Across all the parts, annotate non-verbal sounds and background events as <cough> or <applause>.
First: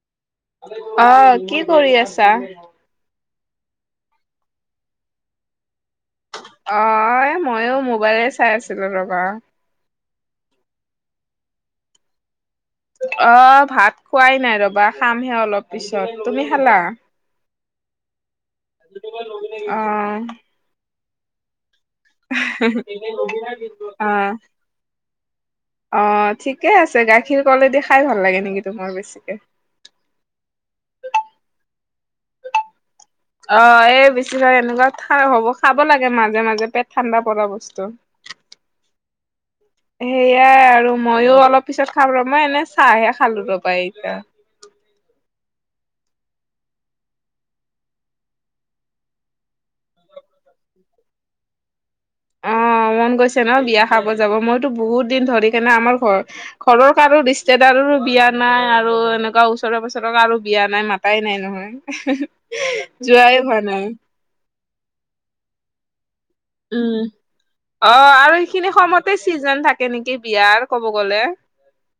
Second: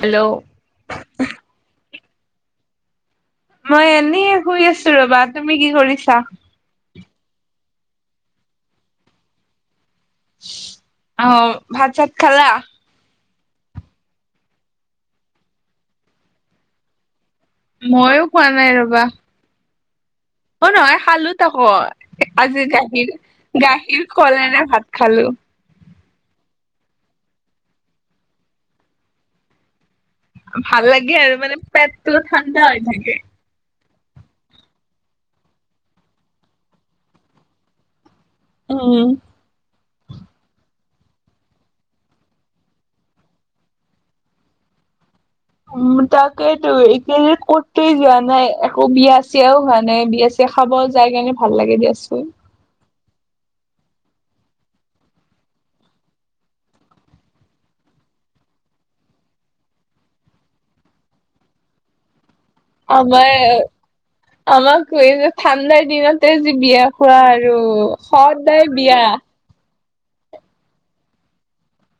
Hello অহ, কি কৰি আছা? মই এনেই শুই আছোঁ ৰবা, তুমি কি কৰিছা? অ', এই মইয়ো ম'বাইলয়ে চাই আছিলোঁ ৰবা অ', ভাত-চাত খালা? অ' ভাত খোৱাই নাই ৰবা, খামহে অলপ পিছত তুমি খালা? ময়ো খোৱা নাই ৰবা অহ অ' নহয়, খালোঁ তক আজি গাখীৰ, অ গাখীৰ-কলেৰে ভাত খালোঁ। অ', ঠিকে আছে গাখীৰ-কলেদি খাই ভাল লাগে নেকি তোমাৰ বেছিকে? ভাল লাগে আৰু মানে পেটটো ঠাণ্ডা হৈ থাকে। অ', এই বেছিভাগ এনেকুৱা থা হ'ব খাব লাগে মাজে মাজে পেট ঠাণ্ডা পৰা বস্তু উম উম সেইয়া আৰু মইয়ো অলপ পিছত খাম ৰ' মই এনে চাহহে খালোঁ ৰবা এতিয়া। উম, তাকেইতো এতিয়া যে ক'তে যোৱা নাই একো বিয়া-চিয়াও হোৱা নাই, বিয়া চি য়া খাব যায় কেনে ভাল লাগে দিয়াচোন। অহ, মন গৈছে ন বিয়া খাব যাব। মইতো বহুত দিন ধৰি কেনা আমাৰ ঘৰ- ঘৰৰ কাৰো ৰিস্তেদাৰৰো বিয়া নাই আৰু এনেকুৱা ওচৰৰ-পাচৰৰ কাৰো বিয়া নাই, মাতাই নাই নহয়। <unintelligible> অ গয়ে যোৱাই হোৱা নাই আম খুঢ়ী যে ঠাণ্ডাৰ দিনত তে যে বিয়া উম খোৱা আৰু সদায় বিয়া কি জানা কেনেকে বিয়াৰ ক'ব গ'লে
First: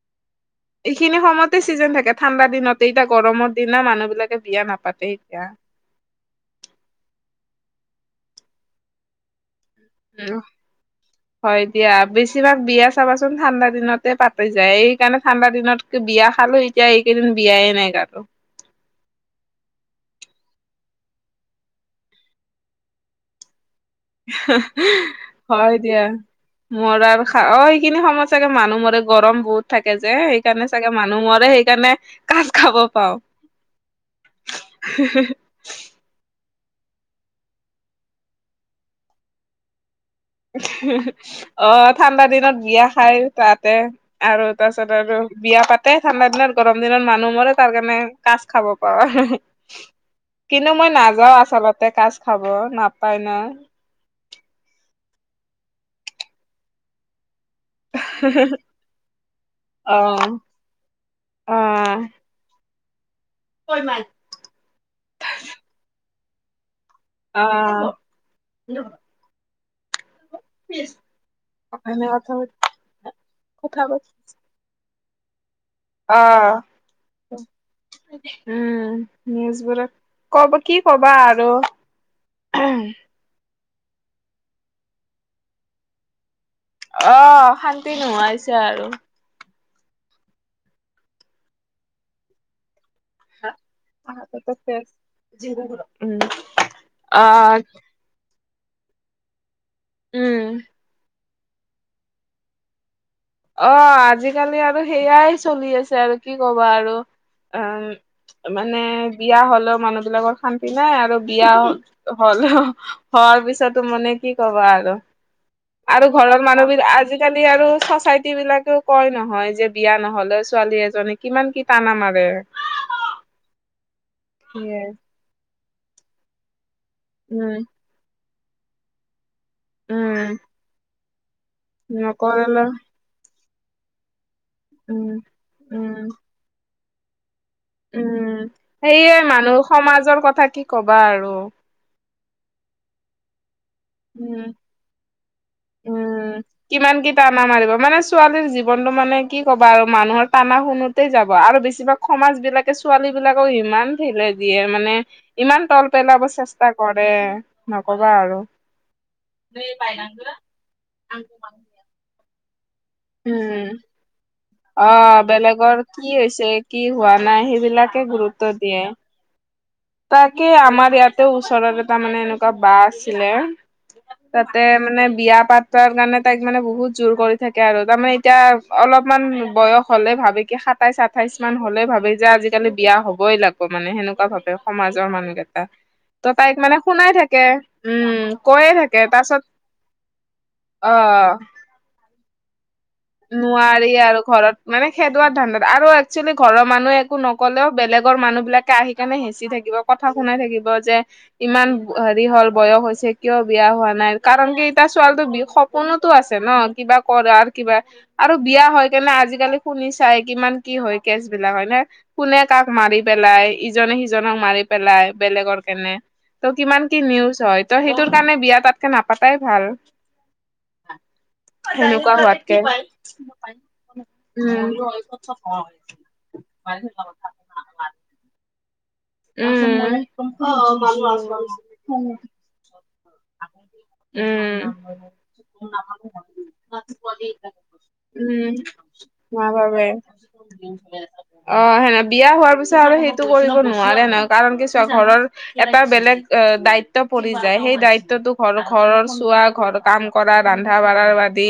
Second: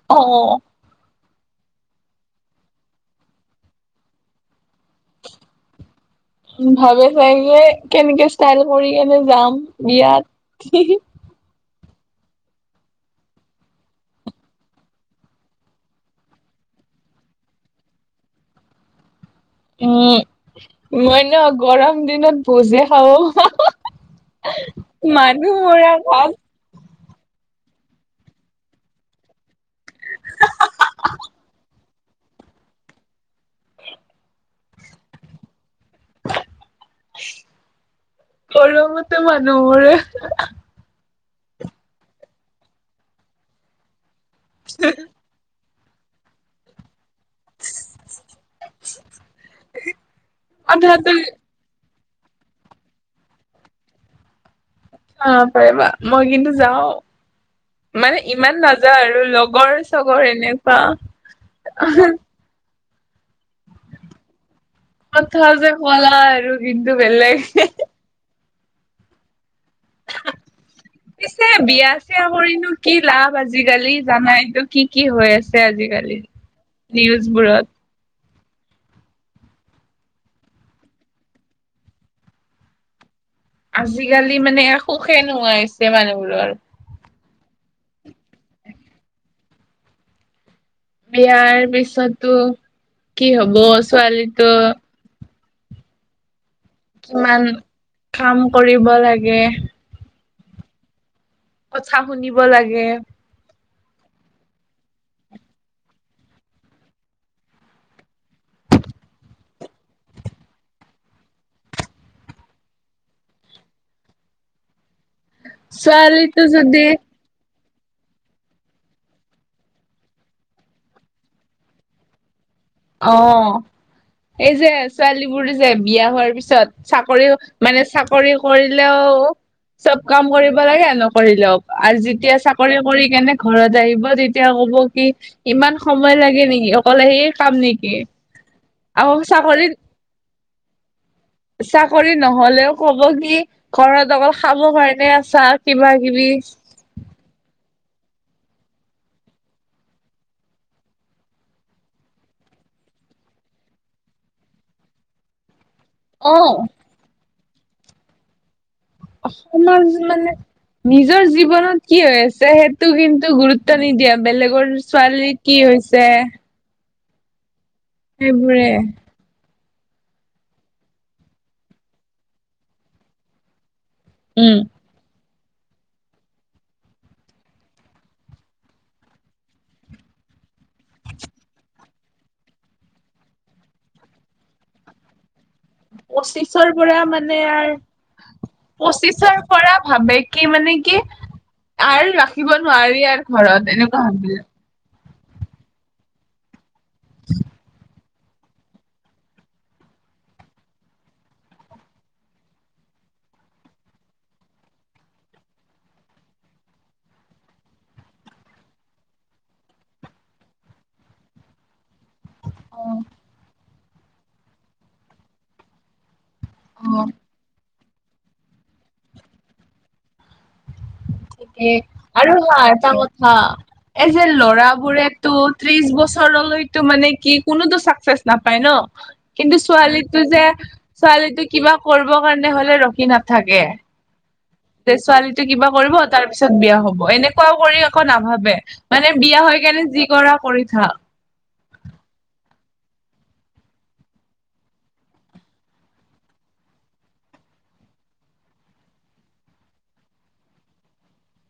অ' অ' এইখিনি সময়তে ছিজন থাকে, ঠাণ্ডা দিনত এতিয়া গৰমৰ দিনা, মানুহ বিলাকে বিয়া নাপাতে এতিয়া। উম ভাবে চাগে কেনেকে ষ্টাইল কৰি কেনে যাম উম বিয়াত হি‌ হি হয় দিয়া বেছিভাগ বিয়া চাবাচোন ঠাণ্ডা দিনতে পাতে যায় এইকাৰণে ঠাণ্ডা দিনত টো বিয়া খালো এতিয়া এইকেইদিনত বিয়াই নাই কাৰো উম মই ন গৰম দিনত ভোজে খাওঁ মানুহ হয় মৰা দিয়া ভাত মৰাৰ খা অ সেইখিনি সময় চাগে মানুহ মৰে গৰম বহুত থাকে যে সেইকাৰণে চাগে মানুহ মৰে সেইকাৰণে কাজ খাব পাও হি, হি। গৰমতে মানুহ মৰে অ ঠাণ্ডা দিনত বিয়া খাই তাতে আৰু তাৰপিছত আৰু বিয়া পাতে ঠাণ্ডা দিনত গৰম দিনত মানুহ মৰে তাৰ কাৰণে কাজ খাব পাও কিন্তু মই আধাতে নাযাও আচলতে কাজ খাব নাপায় না বাপৰে বাপ মই কিন্তু যাও মানে ইমান নাযাওঁ আৰু লগৰ অ চগৰ এনেকুৱা অ <unintelligible> কথা যে ক'লা আৰু কিন্তু বেলেগ আ কিছ পিছে বিয়া চিয়া কৰিনো কি লাভ কথা আজিকালি জানাইতো কি কি হৈ আছে আজি আহ উম নিউজবোৰক কব কি কবা আৰু উম আজিকালি মানে সুখে নোহোৱাই হৈছে মানুহবোৰোৰ অ শান্তি নোহোৱা‌ হৈছে আৰু বিয়াৰ পিছতো কি হব অ ছোৱালীটো <unintelligible> উম কিমান আহ কাম কৰিব লাগে উম কথা শুনিব লাগে অ আজিকালি আৰু সেইয়াই চলি আছে আৰু কি ক'বা আৰু উম মানে বিয়া হলেও মানুহ বিলাকৰ শান্তি নাই আৰু বিয়া হলেও হোৱাৰ পিছতো মানে কি ক'বা আৰু আৰু ছোৱালীটো ঘৰৰ মানুহ যদি বিলাক আজি কালি আৰু চচাই টি বিলাকেও কয় নহয় যে বিয়া নহলে ছোৱালী এজনী কিমান কি টানা মাৰে অ এই যে উম ছোৱালীবোৰ যে বিয়া হোৱাৰ পিছত চাকৰি মানে চাকৰি কৰিলেও চব কাম উম কৰিব লাগে নকৰিলেও আৰু যেতিয়া নকৰিলে চাকৰি কৰি কেনে ঘৰত আহিব তে তেতিয়া কব কি উম ইমান উম সময় লাগে নেকি অকলে সেই কাম নেকি উম আকৌ সেয়ে মানুহ চাকৰিত সমাজৰ কথা কি কবা আৰু চাকৰি নহলেও কব কি ঘৰত উম অকল খাব কাৰণে আছা কিবা কিবি উম কিমান কি টানা মাৰিব মানে ছোৱালীৰ জীৱনটো মানে কি ক'ব আৰু মানুহৰ টানা শুনোতেই যাব আৰু বেছিভাগ সমাজ বিলাকে ছোৱালী বিলাকক ইমান ঠিলে দিয়ে মানে ইমান তল পেলাব অ চেষ্টা কৰে নকবা আৰু অকমান মানে নিজৰ জীৱনত কি হৈ আছে সেই টো কিন্তু উম গুৰুত্ব নিদিয়া বেলেগৰ ছোৱালী কি হৈছে কি হোৱা নাই সেইবিলাকে গুৰুত্ব সেইবোৰে দিয়ে। তাকে আমাৰ ইয়াতে ওচৰত এটা মানে এনেকুৱা বা আছিলে। উম তাতে মানে বিয়া পাত তাৰ কাৰণে তাইক মানে বহুত জোৰ কৰি থাকে আৰু, তাৰমানে এতিয়া অলপমান বয়স হলে ভাবে কি সাত সাতাইছ আঠাইছ মান হ'লে ভাবি যে আজিকালি বিয়া হ'বই লাগিব মানে সেনেকুৱা ভাবে। সমাজৰ মানুহকেইটা। ত তাইক পঁচিছৰ মানে পৰা শুনাই মানে থাকে, আৰ উম কৈয়ে থাকে পঁচিছৰ তাৰপাছত পৰা ভাবে কি মানে কি অ আৰ ৰাখিব নোৱাৰি আৰু ঘৰত নোৱাৰি এনেকুৱা আৰু ভবিল। ঘৰত মানে খেদুৱোৱাৰ ধান্দাত, আৰু এক্চুৱেলি ঘৰৰ মানুহে একো নকলেও বেলেগ আগৰ মানুহ বিলাকে আহিকেনে হেঁচি থাকিব কথা শুনাই থাকিব যে, ইমান হেৰি হ'ল বয়স হৈছে কিয় বিয়া হোৱা নাই কাৰণ কি এতিয়া ছোৱালীটোৰ স পোনতো আছে ন কিবা কৰাৰ কিবা আৰু বিয়া হয় কেনে আজিকালি শুনি চাই কিমান কি হয় কেচ বিলাক হয় নে। কোনে কাক মাৰি অ পেলাই ইজনে সিজনক মাৰি পেলাই বেলেগৰ কাৰণে। ত' কিমান কি অ নিউজ হয়। ত সেইটোৰ কাৰণে বিয়া তাতকে নাপাতাই ভাল। এ সেনেকুৱা আৰু হোৱাতকে হা এটা কথা। এই যে ল'ৰা বোৰেতটো উম ত্ৰিশ বছৰলৈতো মানে কি কোনোতো চাকচেছ নাপায় ন। কিন্তু ছোৱালীটো যে ছোৱালীটো কিবা উম কৰিব কাৰণে হলে ৰখি নাথাকে। উম। তে ছোৱালীটো কিবা কৰিব তাৰ পিছত বিয়া হব এনেকুৱও কৰি আকৌ নাভাবে। মানে বিয়া মাৰ হৈ বাবে কেনে যি কৰা কৰি থাক। অ' সেনে বিয়া হোৱাৰ পিছত আৰু সেইটো কৰিব নোৱাৰে ন কাৰণ কিছু ঘৰৰ। এটা বেলেগ দায়িত্ব পৰি যায়, সেই দায়িত্বতো ঘৰ ঘৰৰ চোৱা ঘৰ কাম কৰা ৰন্ধা বঢ়া বাদি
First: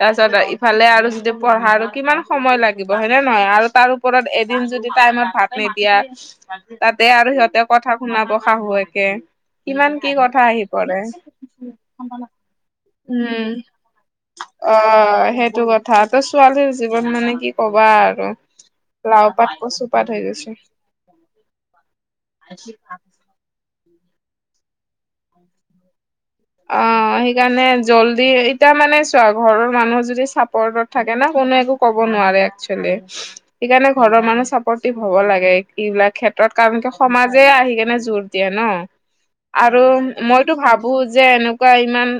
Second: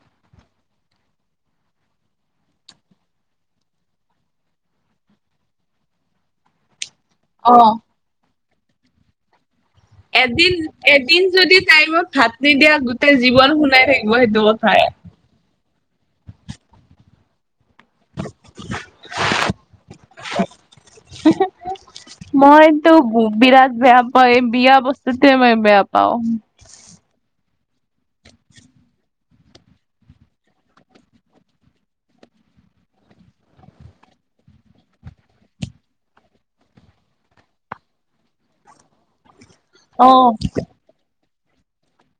তাৰপিছত ইফালে আৰু যিটো পঢ়া কিমান সময় লাগিব হয়নে নহয় আৰু তাৰ ওপৰত এদিন যদি টাইমত ভাত নিদিয়া। তাতে আৰু অ সিহঁতে কথা শুনাব শাহুৱেকে। কিমান কি কথা এদিন আহি পৰে এদিন যদি টাইমত ভাত নিদিয়া গোটেই জীৱন শুনাই থাকিব সেইটো। কথাই অঁ সেইটো কথ থা, ছোৱালীৰ জীৱন মানে কি কবা আৰু লাও পাত কচুপাত হৈ গৈছে। মই তো গো বিৰাত বেয়া পাওঁ, এ বিয়া বস্তুটোৱে বেয়া পাওঁ। অঁ, সেইকাৰণে জল্দি এতিয়া মানে চোৱা ঘৰৰ মানুহ যদি চাপৰ্টত থাকে ন কোনো একো ক'ব নোৱাৰে একচোৱেলি। সেইকাৰণে ঘৰৰ মানুহ চাপৰ্টিভ হব লাগে, এইবিলাক ক্ষেত্ৰত কাৰণ কি সমাজে আহি কেনে জোৰ দিয়ে ন, আৰু অ মইতো ভাবো যে যে এনেকুৱা ইমান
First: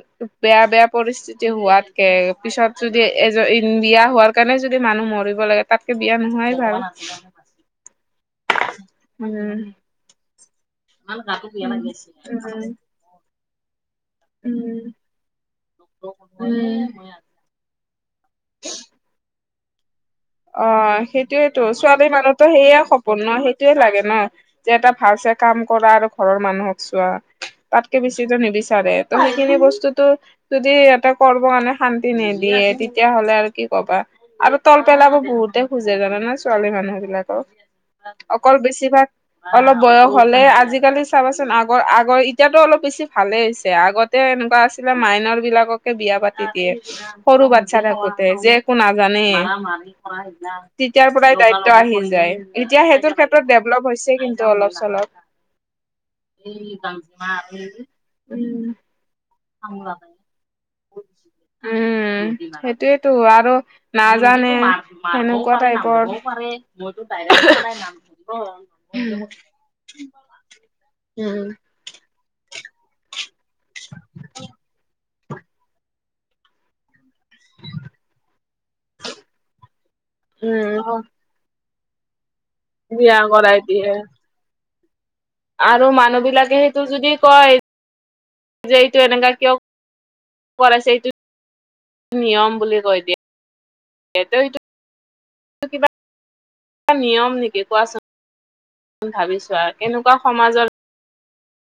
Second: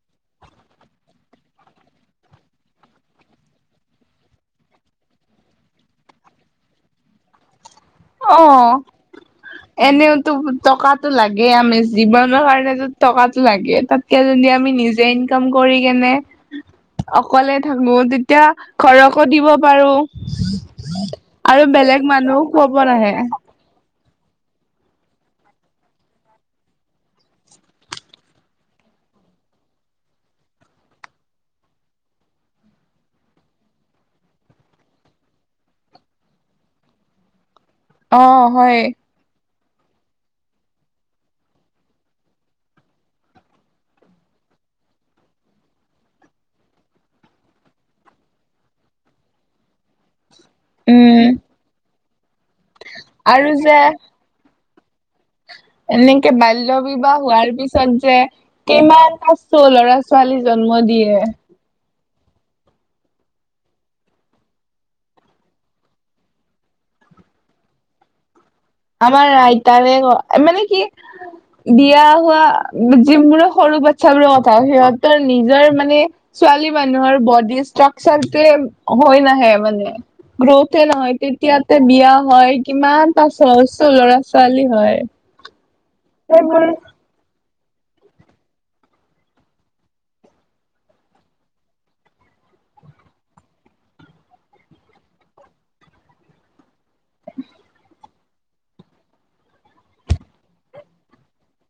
বেয়া বেয়া পৰিস্থি তেতিয়া হোৱাতকে পিছত যদি এজন বিয়া হোৱাৰ কাৰণে যদি মানুহ মৰিব লাগে। তাতকে বিয়া নোহোৱাই ভাল। অঁ, উম এনেওতো টকাতো লাগেই আমি জীৱনৰ কাৰণে টকাতো লাগে। তাতকে যদি উম আমি নিজে ইনকাম কৰি কেনে উম উম অকলে থাকো, তেতিয়া ঘৰকো দিব পাৰো। অ সেইটোয়েতো আৰু বেলেগ ছোৱালী মানুহো মানুহতো খোৱাব সেয়া নাহে সপোন ন সেই টোৱে লাগে ন, যে এটা ভাল চাই কাম কৰা আৰু ঘৰৰ মানুহক চোৱা। তাতকে বেছি যে নিবিচাৰে ত' সেইখিনি বস্তুতো। যদি ইহতে কৰ্ম কাৰণে শান্তি নিদিয়ে তেতিয়াাহ'লে আৰু কি কবা আৰু তল পেলাব বহুতে খোজে জানে ন ছোৱালী মানুহ বিলাকক অ', অকল হয় বেছিভাগ। অলপ বয়স হলে আজিকালি চাবাচোন আগৰ আগৰ এতিয়াতো অলপ বেছি ভালে হৈছে আগত। তে এনেকুৱা আছিলে মাইনৰ বিলাককে বিয়া পাতি দিয়ে। সৰু বাচ্ছা থাকোতে যে একো নাজানেই। তেতিয়াৰ উম। পৰাই দায়িত্ব আহি যায় এতিয়া সেইটোৰ ক্ষেত্ৰত আৰু যে ডেভলপ হৈছে কিন্তু। ট অলপ চলপ। এনেকে বাল্য বিৱাহ হোৱাৰ পিছত যে কিমানটা চো ল'ৰা চো ছোৱালী জন্ম দিয়ে। উম সেইটোয়েইতো আৰু। নাজানে সেনেকুৱা টাইপৰ <unintelligible> <unintelligible> আমাৰ আইতাৰে কয় মানে কি। উম। বিয়া হোৱা যি বোৰে সৰু বাচ্ছ বোৰে কথা সিহঁত। তৰ নিজৰ মানে ছোৱালী মানুহৰ বদ দি ষ্ট্ৰাকচাৰ টোৱে হয় নাহে মানে গ্ৰোথে উম নহয় তেত য়াতে বিয়া হয় বিয়া কিমানটা চ কৰাই দিয়ে। চ ল'ৰা -ছোৱালী হয়। আৰু মানুহ বিলাকে সেইবোৰ সেইটো যদি কয় যে এইটো এনেকা কিয়? কৰাইছে এইটো নিয়ম বুলি কৈ দিয়ে। হেতৰ এইটো কিবা নিয়ম নেকি কোৱাচোন? ভাৱিচোৱা কেনেকুৱা সমাজৰ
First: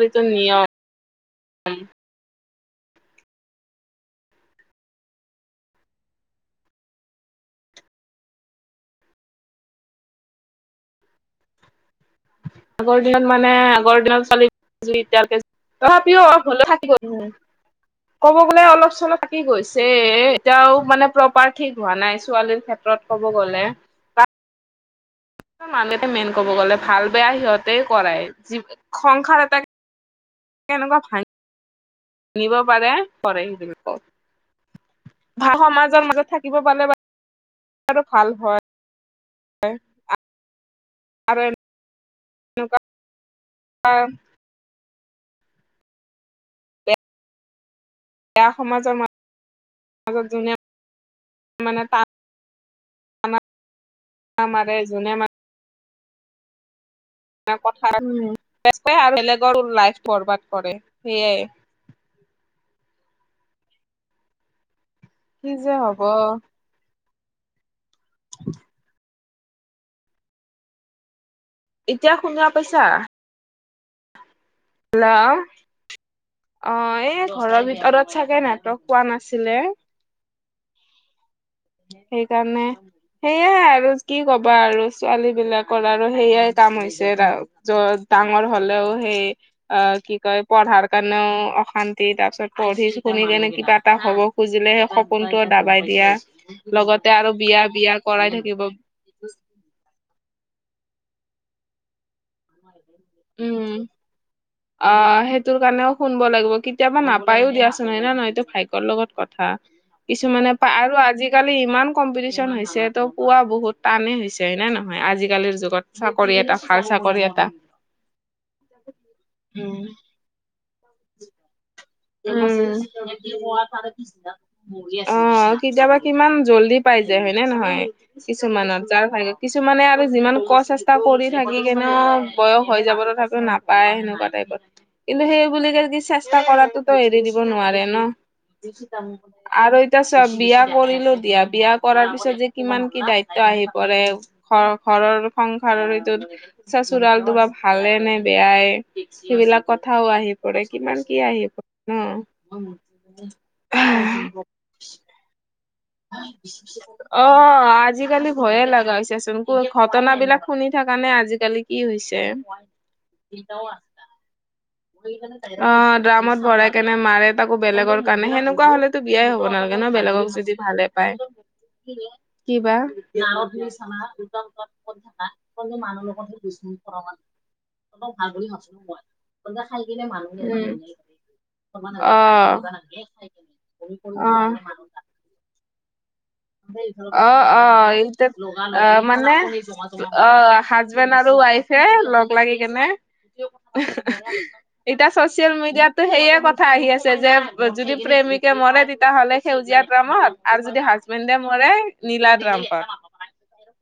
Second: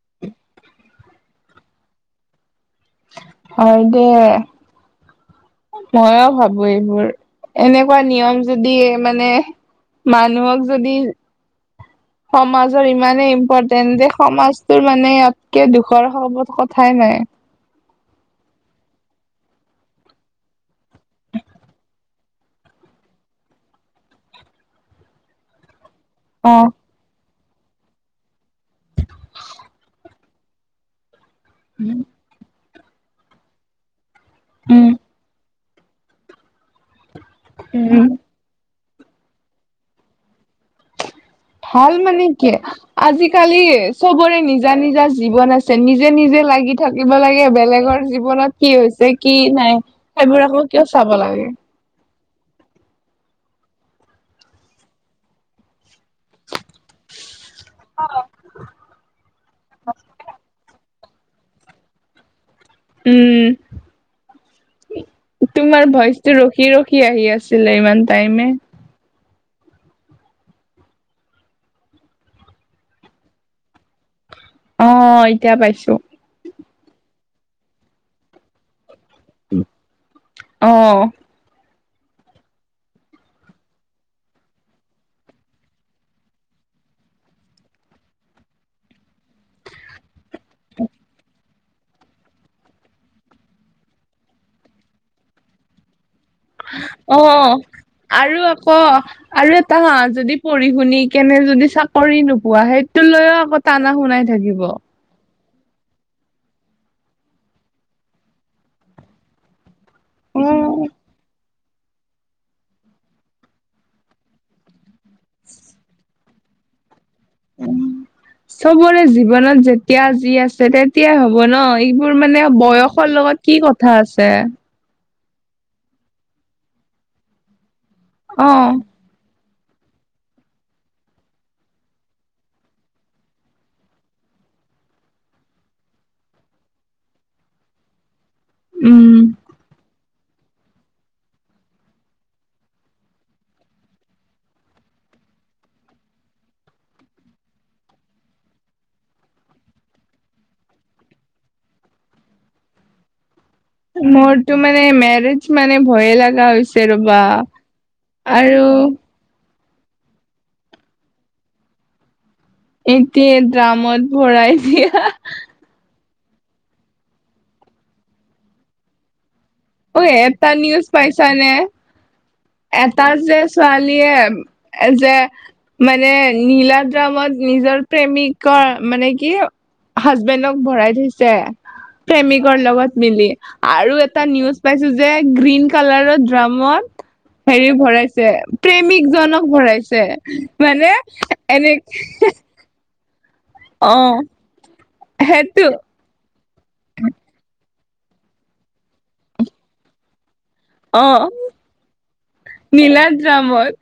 এইটো নিয়ম। হয় দে। মইও ভাবো এইবোৰ এনেকুৱা নিয়ম যদি মানে। মানুহক যদি। সমাজৰ আগৰ দিনত ইমানেই মানে আগৰ ইম্পৰ্টেন্ট যে দিনত ছোৱালী সমাজটোৰ মানে এতিয়ালৈকে ইয়াতকে দুখৰ তথাপিও <unintelligible> হ'লেও থাকি কথাই গ'ল নাই। <inaudible> ক'ব গ'লে অলপ চলপ থাকি গৈছে এতিয়াও মানে প্ৰপাৰ ঠিক হোৱা নাই ছোৱালীৰ ক্ষেত্ৰত। ক'ব গ'লে। <unintelligible> মেইন ক'ব অ গ'লে। ভাল বেয়া সিহঁতেই কৰাই যি সংসাৰ এটাক কেনেকুৱা ভা হম। নিব পাৰে কৰেই সি <unintelligible> উম। ভা সমাজৰ মাজত থাকিব পালে বাৰু উম। ভাল হয়। আৰু এণ ভাল মানে কি আজিকালি চবৰে নিজ নিজা -নিজা জীৱন আছে নিজে -নিজে লাগি থাকিব লাগে বেলেগৰ বেয়া জীৱনত কি সমাজৰ হৈছে কি নাই মাজত সেইবোৰ যোনে আকৌ কিয় চাব লাগে। আমাৰ আমাৰে জোনে মা <inaudible> কথা <unintelligible> আৰু বেলেগৰ লাইফ বৰবাদ কৰে সেইয়াই। উম কি যে তোমাৰ হব ভইচটো ৰখ ৰখি ৰখি আহি আছিলে ইমান টাইমে। এতিয়া শুনা পাইছা অ হেল্ল'। এতিয়া পাইছো অ এই ঘৰৰ ভিতৰত চাগে নেটৱৰ্ক পোৱা নাছিলে অঁ সেইকাৰণে সেয়াই আৰু কি ক'বা আৰু ছোৱালী বিলাকৰ আৰু সেইয়াই কাম হৈছে ৰা যত ডাঙৰ হলেও সেই অ কি কয় পঢ়াৰ কাৰণেও অশান্তি কি তাৰ পিছত পঢ়ি শুনি কেনে কিবা এটা হ'ব খুজিলে সেই সপোনটোও দাবাই দিয়া লগতে অ আৰু বিয়া বিয়া কৰাই আৰু থাকিব আকৌ আৰু এটা হা যদি পঢ়ি শুনি কেনে যদি চাকৰি নোপোৱা সেই টো লৈও আকৌ টানা শুনাই থাকিব তোৰ কাৰণেও শুনব লাগিব কেতিয়াবা নাপায়ও দিয়াচোন হয় না নহয় এইটো ভাগ্যৰ লগত কথা কিছুমানে পা অ আৰু আজিকালি ইমান কম্পিটিচন হৈছে ত' পোৱা বহুত টানেই হৈছে হয় নে নহয় আজিকালিৰ যুগত চাকৰি এটা ভাল চাকৰি এটা চবৰে জীৱনত যেতিয়া যি আছে তেতিয়াই হ'ব ন এইবোৰ অ মানে বয়সৰ লগত কি কথা আছে অ কেতিয়াবা কিমান জল্দি পাই য হয়নে নহয় অ কিছুমানত যাৰ ভা কিছুমানে আৰু যিমান ক চেষ্টা কৰি থাকি কেনেও বয়স হৈ যাব তথাপি নাপায় সেনেকুৱা টাইপৰ কিন্তু সেইবুলি কি চেষ্টা কৰাটোতো এৰি দিব নোৱাৰে ন। উম আৰু এতিয়া চোৱা বিয়া কৰিলো বিয়া দিয়া কৰাৰ পিছত যে কিমান কি দায়িত্ব আহি পৰে। ঘৰ ঘৰৰ সংসাৰৰ টোত চচোৰালটো বা ভালে নে বেয়াই সেইবিলাক কথাও আহি পৰে কিমান কি আহি পৰে ন। মোৰটো মানে মেৰিড মেৰিড মানে ভয়। অ আজিকালি ভয়ে আৰু লগা হৈছে চোন। ঘটনা বিলাক শুনি থকা নে আজিকালি কি হৈছে। এতিয়া ড্ৰামত ভৰাই দিয়া। অ ড্ৰামত ভৰাই কেনে মাৰে তাকো বেলেগৰ কাৰণে সেনেকুৱা হলেতো বিয়াই হ'ব না নালাগে ন অ বেলেগক এটা যদি ভালে নিউজ পায়। <inaudible> পাইছানে এটা যে ছোৱালীয়ে প্ৰেমত নিজৰ প্ৰেমিকৰ মানে কি হাজবেণ্ডক ভৰাই থৈছে। উম, অ প্ৰেমিকৰ লগত মিলি আৰু এটা নিউজ পাইছো যে গ্ৰীণ কালাৰৰ ড্ৰামত অ অ হেৰি ভৰাইছে এইটোত অ প্ৰেমিক মানে জনক ভৰাইছে। অ মানে হাজবেণ্ড আৰু এনে ৱাইফে লগ লাগি অ এতিয়া চচিয়েল সেইটো মেডিয়াত। সেইয়ে কথা আহি আছে যে যদি প্ৰেমিকে মৰে তেতিয়াহ'লে সেউজীয়া ড্ৰামত আৰু যদি অ হাজবেণ্ডে মৰে নীলা ড্ৰামত নীলাদ্ৰামত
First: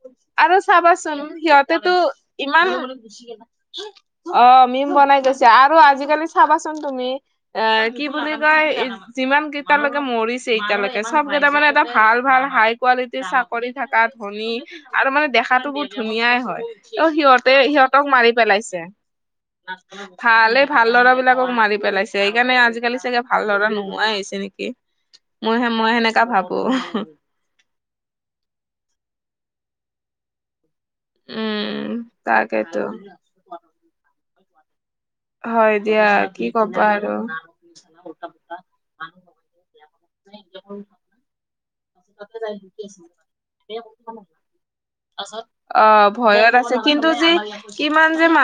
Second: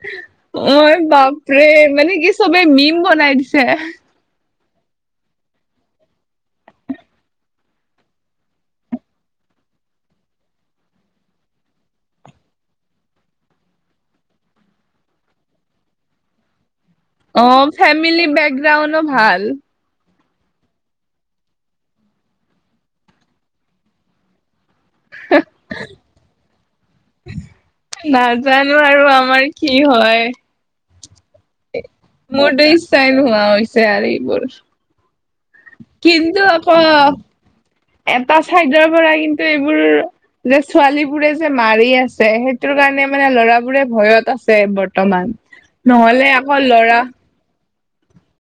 আৰু মই চাবাচোন বাপৰে সিহঁতেটো মানে কি চবে ইমান মিম বনাই দিছে অ মিম বনাই থৈছে আৰু আজিকালি চাবাচোন তুমি এ কি বুলি কয় যিমান কেইটালৈকে মৰিছে এতিয়ালৈকে চব কেইটা মানে এটা ভাল ভাল হাই কোৱালিটিৰ চাকৰি থকা ধনী আৰু মানে দেখাতো বহু ধুনীয়াই হয়। অ সিহঁতে সিহঁতক ফেমিলি মাৰি পেলাইছে। বেকগ্ৰাউণ্ডো ভাল ভালেই ভাল লৰাবিলাকক মাৰি পেলাইছে সেইকাৰণে আজিকালি চাগে ভাল লৰা নোহোৱাই হৈছে নেকি। মইহে মই সেনেকা ভাবো। নাজানো আৰু আমাৰ কি হয়। উম মোৰটো তাকেতো। ইচ্ছাই নোহোৱা হৈছে আৰু এইবোৰ হয় দিয়া কিন্তু কি আকৌ কবা আৰু এটা চাইডৰ পৰা কিন্তু এইবোৰ। যে ছোৱালী বোৰে যে মাৰি আছে সেইটোৰ কাৰণে মানে ল'ৰাবোৰে ভয়ত আছে বৰ্তমান। অ নহলে ভয়ত আকৌ আছে ল'ৰা কিন্তু যে কিমান যে মান